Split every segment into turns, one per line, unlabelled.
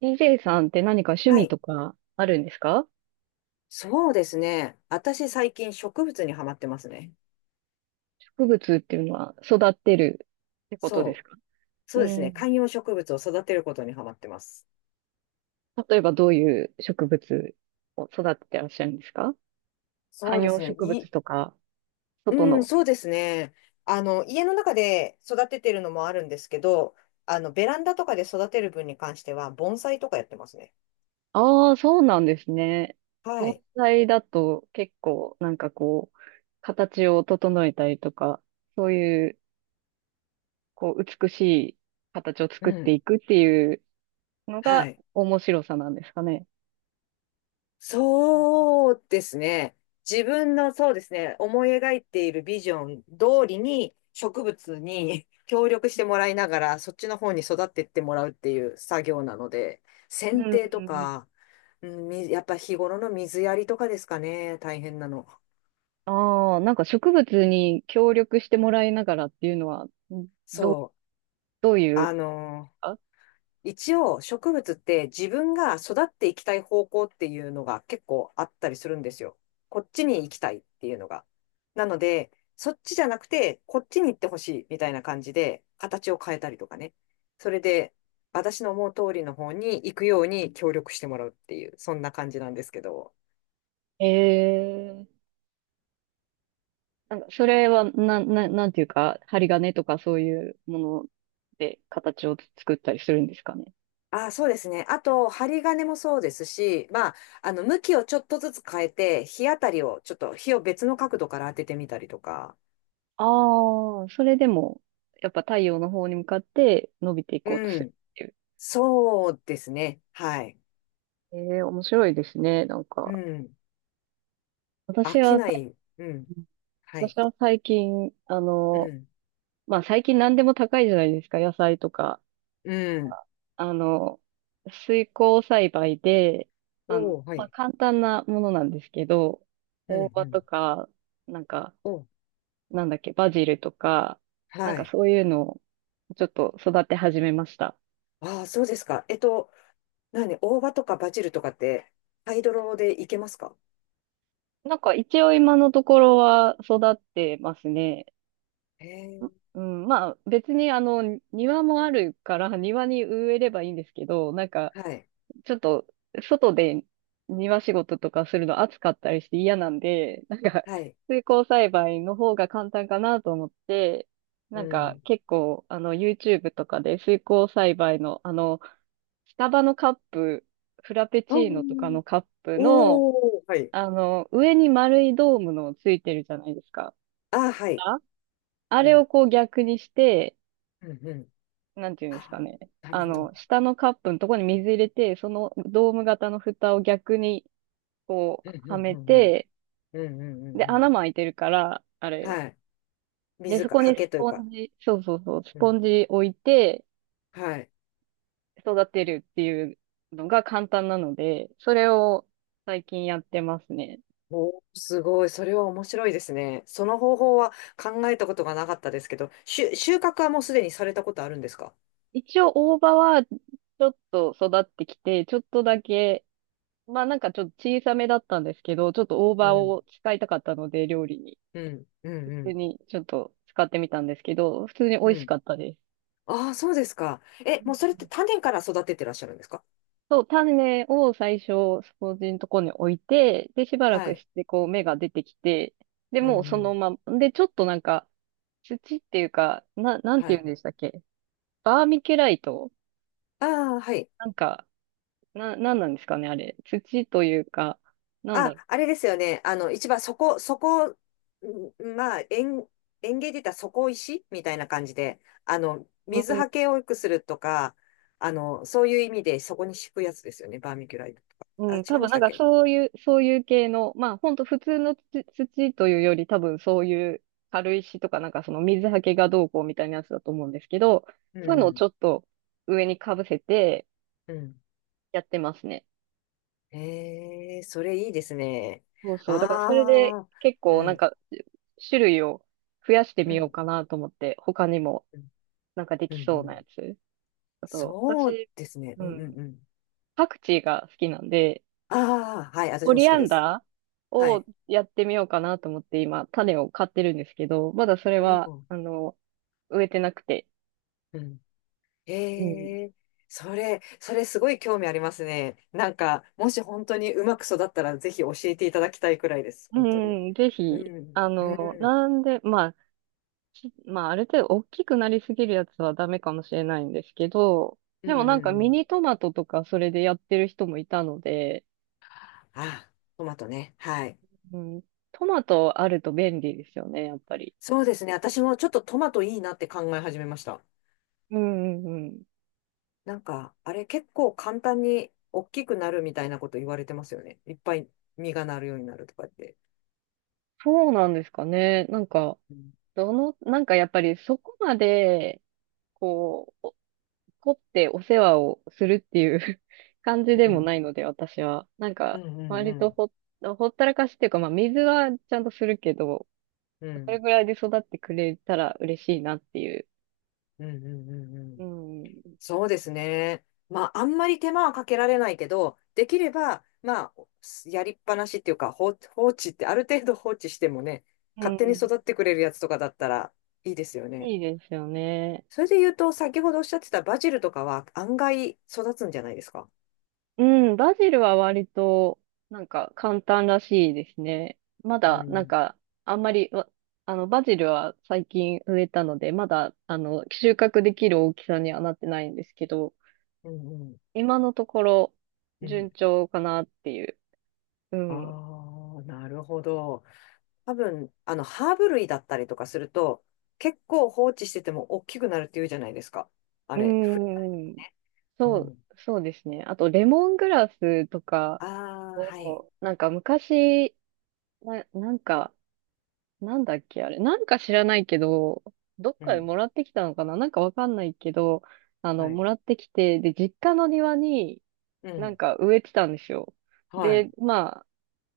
DJ さんって何か趣
は
味
い。
とかあるんですか？
そうですね。私最近植物にハマってますね。
植物っていうのは育ってるってことで
そ
す
う。
か？
そう
う
ですね。
ん。
観葉植物を育てることにハマってます。
例えばどういう植物を育ててらっしゃるんですか？
そう
観
で
葉
すね。
植物とか、外
うん、
の。
そうですね。家の中で育ててるのもあるんですけど、ベランダとかで育てる分に関しては、盆栽とかやってますね。
ああ、そうなんですね。
は
盆
い。
栽だと結構なんかこう、形を整えたりとか、そういう、こう、美しい形を
う
作って
ん。
いくっていうの
は
が
い。
面白さなんですかね。
そうですね。自分のそうですね、思い描いているビジョン通りに植物に 協力してもらいながら、そっちの方に育っていってもらうっていう作業なので、
う
剪定と
ん。
か、うんみやっぱ日頃の水やりとかですかね、大変なの。
ああ、なんか植物に協力してもらいながらっていうのは、んど、
そう。
どういう
あの
か、
一応植物って自分が育っていきたい方向っていうのが結構あったりするんですよ。こっちに行きたいっていうのが。なので、そっちじゃなくて、こっちに行ってほしいみたいな感じで、形を変えたりとかね。それで、私の思う通りの方に行くように協力してもらうっていう、そんな感じなんですけど。
ええ、なんかそれは、なんていうか、針金とかそういうもので形を作ったりするんですかね。
ああ、そうですね。あと、針金もそうですし、まあ、向きをちょっとずつ変えて、日当たりを、ちょっと日を別の角度から当ててみたりとか。
ああ、それでも、やっぱ太陽の方に向かって伸びていこうと
う
する
ん。
っていう。
そうですね。はい。
ええ、面白いですね、なん
う
か。
ん。飽
私
き
は
な
最
い。うん。
近、
はい。
私は最近、
うん。
まあ最近何でも高いじゃないですか、野菜とか。
うん。
あの、水耕栽培で、
おー、は
まあ、
い。
簡単なものなんですけど、
う
大
ん、う
葉
ん。
とか、なんか、
おー、
なんだっけ、バジルとか、な
は
んか
い。
そういうのをちょっと育て始めました。
ああ、そうですか。何、大葉とかバジルとかって、ハイドロでいけますか？
なんか一応今のところは育ってますね。
へえ、
うん、まあ別に庭もあるから庭に植えればいいんですけど、なんか
はい。
ちょっと、外で庭仕事とかするの暑かったりして嫌なんで、なんか、
はい。
水耕栽培の方が簡単かなと思って、
う
なんか、
ん。
結構、YouTube とかで水耕栽培の、スタバのカップ、フラペ
あ
チーノとか
ー。
のカップの、
おー、はい。
上に丸いドームのついてるじゃないですか。
ああ、はい。
あ、あ
う
れを
ん。
こう逆にして、
うん、うん。
なんていうん
あ
ですかね。
あ、なる
あ
ほど。
の、下のカップのところに水入れて、そのドーム型の蓋を逆にこう、
うん、う
は
ん、
め
うん、うん。
て、
うん、うん、う
で、
ん。う
穴
ん。
も開いてるから、あれ。
はい。
で、
水
そ
か、
こ
刷
に
毛
ス
という
ポ
か。
ンジ、そうそうそう、ス
う
ポ
ん。
ンジ置いて
はい。
育てるっていうのが簡単なので、それを最近やってますね。
おー、すごい。それは面白いですね。その方法は考えたことがなかったですけど、収穫はもうすでにされたことあるんですか？
一応大葉はちょっと育ってきて、ちょっとだけ、まあなんかちょっと小さめだったんですけど、ちょっと大
う
葉
ん、
を使いたかったので、料理に。
うん、うん、
普
う
通
ん、
にちょっと使ってみたんですけど、普通に美
う
味し
ん。
かったです。
ああ、そうですか。え、
う
もうそれって
ん、
種から育ててらっしゃるんですか？
そう、種を最初、掃除のとこに置いて、で、しばら
は
く
い。
して、こう、芽が出てきて、で、
う
もう
ん、
そ
う
の
ん。
まま、で、ちょっとなんか、土っていうか、な、なん
は
て言うん
い。
でしたっけ？バーミキュライト。
ああ、はい。
なんか、な、なんなんですかね、あれ。土というか、なんだ
あ、
ろ
あれですよね。一番そこ、まあ、園芸で言ったら底石みたいな感じで、
う。
水
う
はけを良くするとか、そういう意味でそこに敷くやつですよね。バーミキュライトとか。あ、
ん、うん、多
違いま
分
し
なん
たっ
か
け？
そういう、そういう系の、まあ、ほんと普通の土、土というより、多分そういう軽石とか、なんかその水はけがどうこうみたいなやつだと思うんですけど、
う
そういうのを
ん、
ちょっと、上にかぶせて、
うん。
やってますね。
ええ、それいいですね。
そうそう。だからそれで
ああ、
結
う
構なん
ん、
か種類を増やして
う
みよう
ん、
かなと思って、他にも
うん、
なんかで
う
き
ん。
そう
う
なや
ん。
つ。あと、
そう
私、
ですね。
う
うん、う
ん、
ん、うん。
パクチーが好きなんで、
ああ、はい、私
オ
も好
リ
き
ア
で
ン
す。
ダー
は
を
い。
やってみようかなと思って今、種を買ってるんですけど、まだそれ
お
は、
ー。
あの、植えてなくて。
うん。
うん。
ええ、それすごい興味ありますね。なんか、もし本当にうまく育ったら、ぜひ教えていただきたいくらいです。
う
本当に。
ん、ぜ
う
ひ、
ん、
あ
う
の、
ん、
なんで、まあ、き、まあ、ある程度大きくなりすぎるやつはダメかもしれないんですけど、
うん、
で
う
もなん
ん
か
う
ミ
ん。
ニトマトとかそれでやってる人もいたので、
あ、トマトね。はい。
うん、トマトあると便利ですよね、やっぱり。
そうですね。私もちょっとトマトいいなって考え始めました。
うんうんうん。
なんか、あれ結構簡単に大きくなるみたいなこと言われてますよね。いっぱい実がなるようになるとかって。
そうなんですかね。なんか、
うん、
どの、なんかやっぱりそこまで、こう、お、凝ってお世話をするっていう 感じで
う
も
ん、
ないので、私は。なん
うん、
か、
うん、う
割と
ん、
ほ、ほったらかしっていうか、まあ水はちゃんとするけど、
う
それ
ん、
ぐらいで育ってくれたら嬉しいなっていう。
うん、うん、うん。う
う
ん。
ん。
そうですね。まあ、あんまり手間はかけられないけど、できれば、まあ、やりっぱなしっていうか、放置って、ある程度放置してもね、
う
勝手に
ん。
育ってくれるやつとかだったらいいですよね。
いいですよね。
それで言うと、先ほどおっしゃってたバジルとかは案外育つんじゃないですか？
うん、バジルは割と、なんか簡単らしいですね。ま
う
だ、なん
ん。
か、あんまり、わ、あの、バジルは最近植えたので、まだ、あの、収穫できる大きさにはなってないんですけど、
うん、うん、
今のところ、
う
順
ん。
調かなっていう。う
あ
ん。う
あ、なるほど。多分、ハーブ類だったりとかすると、結構放置してても大きくなるっていうじゃないですか。あ
ー
れ、
ん。
ね。う
そう、
ん。
そうですね。あと、レモングラスとか
ああ、はい。
を、なんか昔、な、なんか、なんだっけ、あれ。なんか知らないけど、どっ
う
かで
ん。
もらってきたのかな、なんかわかんないけど、あの、
は
も
い。
らってきて、で、実家の庭に
う
な
ん。
んか植えてたんですよ。
は
で、
い。
ま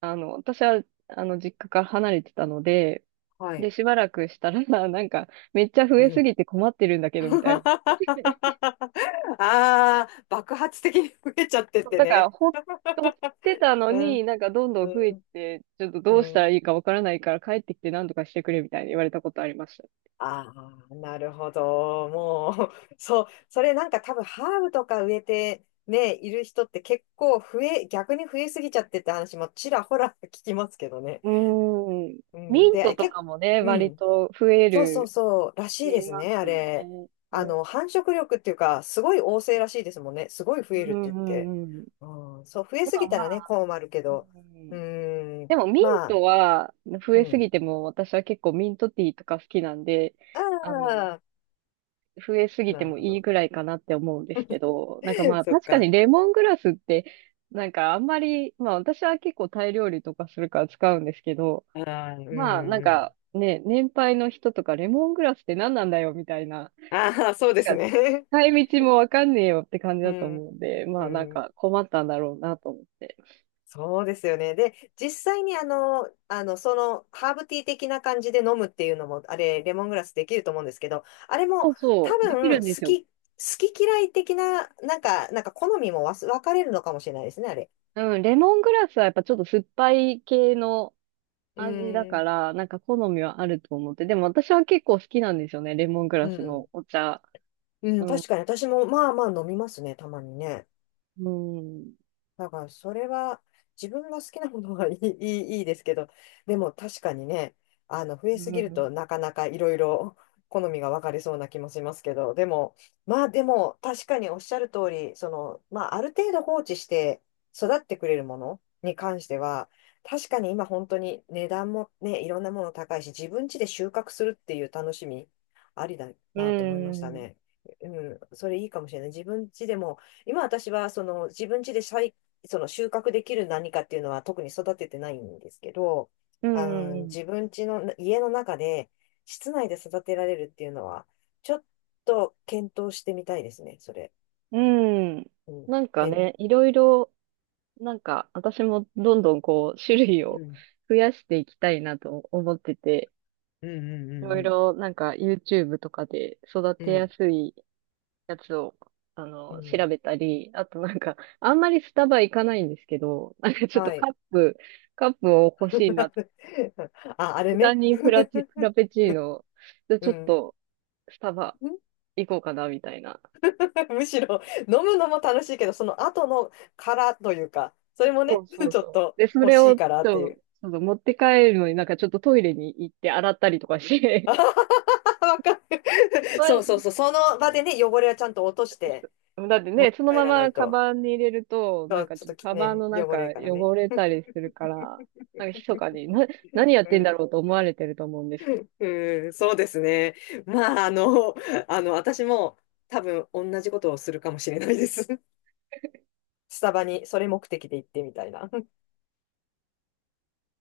あ、あの、私は、あの、実家から離れてたので、
は
で、
い。
しばらくしたら、なんか、めっちゃ増
う
えす
ん。
ぎて困ってるんだけど、みたいな。
ああ、爆発的に増えちゃってって
だから、
ね。
ほ、ほってたの
うん。
に、なんかどんどん増え
うん。
て、ちょっと
う
どうしたら
ん。
いいかわからないから帰ってきて何とかしてくれ、みたいに言われたことありました。
ああ、なるほど。もう、そう、それなんか多分ハーブとか植えてね、いる人って結構増え、逆に増えすぎちゃってって話もちらほら聞きますけどね。
うーん。
う
ミ
ん。
ント
で、
と
結構、
かもね、
う
割
ん。
と増え
そうそう
る
そう、ら
っ
しい
て
で
言い
す
ま
ね、あ
すよ
れ。
ね。うん、
繁殖力っていうか、すごい旺盛らしいですもんね。すごい増える
う
って
ん、
言っ
う
て。
んうん。
うん、そう、増え
で
す
も
ぎた
ま
らね、
あ、
困るけ
う
ど。う
ん、
ーん、
でもミン
ま
ト
あ、
は増
う
えすぎ
ん。
ても、私は結構ミントティーとか好きなんで、
あ
あの、
あ、
増えすぎて
なる
も
ほ
いい
ど。
ぐらいかなって思うんですけど、なんかま あ
そっ
確か
か。
にレモングラスって、なんかあんまり、まあ私は結構タイ料理とかするから使うんですけど、
ああ、うん、
まあなん
うん。
かね、年配の人とかレモングラスって何なんだよみたいな、
ああ、そうで
な
す
んか、
ね。
使い道もわかんねえよって感じ
う
だと
ん、
思うんで、ま
う
あなん
ん。
か困ったんだろうなと思って。
そうですよね。で、実際にハーブティー的な感じで飲むっていうのも、あれ、レモングラスできると思うんですけど、あれ
そ
も
う
多
そう、でき
分、
るんで
好
すよ。
き、好き嫌い的な、なんか好みも分かれるのかもしれないですね、あれ。
うん、レモングラスはやっぱちょっと酸っぱい系の
う
味だ
ーん、
から、なんか好みはあると思って。でも私は結構好きなんですよね、レモング
う
ラス
ん、
のお茶。
う
う
ん、
ん、
確かに私も、まあまあ飲みますね、たまにね。
うん、
だから、それは自分が好きなものは いいですけど、でも確かにね、増え
う
すぎると
ん、
なかなかいろいろ 好みが分かれそうな気もしますけど、でも、まあでも確かにおっしゃる通り、その、まあある程度放置して育ってくれるものに関しては、確かに今本当に値段もね、いろんなもの高いし、自分家で収穫するっていう楽しみ、ありだ
う
なと思いました
ん、うん、
ね。うん、それいいかもしれない。自分家でも今私はその自分家で栽その収穫できる何かっていうのは特に育ててないんですけど、
うん。
自分家の家の中で室内で育てられるっていうのは、ちょっと検討してみたいですね、それ。
うん、
うん。
なんか
で、
ね、いろいろ、なんか私もどんどんこう、種類
う
を
ん。
増やしていきたいなと思ってて、
うん
いろい
うん
ろなんか YouTube とかで育
うん
て
う
や
ん。
すいやつを、あ
うん。
の、
うん。
調べたり、あとなんか、あんまりスタバ行かないんですけど、なんかちょっと
はい。
カップ、カップを欲しいなと。
あ、あれ
無駄
ね。
にフラチ、フラ ペチーノ、で、ち
う
ょっ
ん。
とスタバ 行こうかな、みたいな。
むしろ飲むのも楽しいけど、その後の殻というか、それも
そ
ね、
うそ う
ちょっ
そう。
と
で、そ
欲
れ
しい
を、
からって
そ
いう。
う、そうそう持って帰るのになんかちょっとトイレに行って洗ったりとかし て、
あははわかる。そうそう
毎、
そう。その場でね、汚れはちゃんと落として
だってね、その
帰
ま
らな
ま
い
カ
と。
バンに入れると、な
そ
ん
う
か
ちょっ
ちょっ
と
とカバン
ね、
の
汚れ
中
るからね。
汚れたりするから、なんか密かに、な、何やっ
う
てんだ
ん。
ろうと思われてると思うんです
うん、そうですね。まあ、私も多分同じことをするかもしれないです。スタバにそれ目的で行ってみたいな。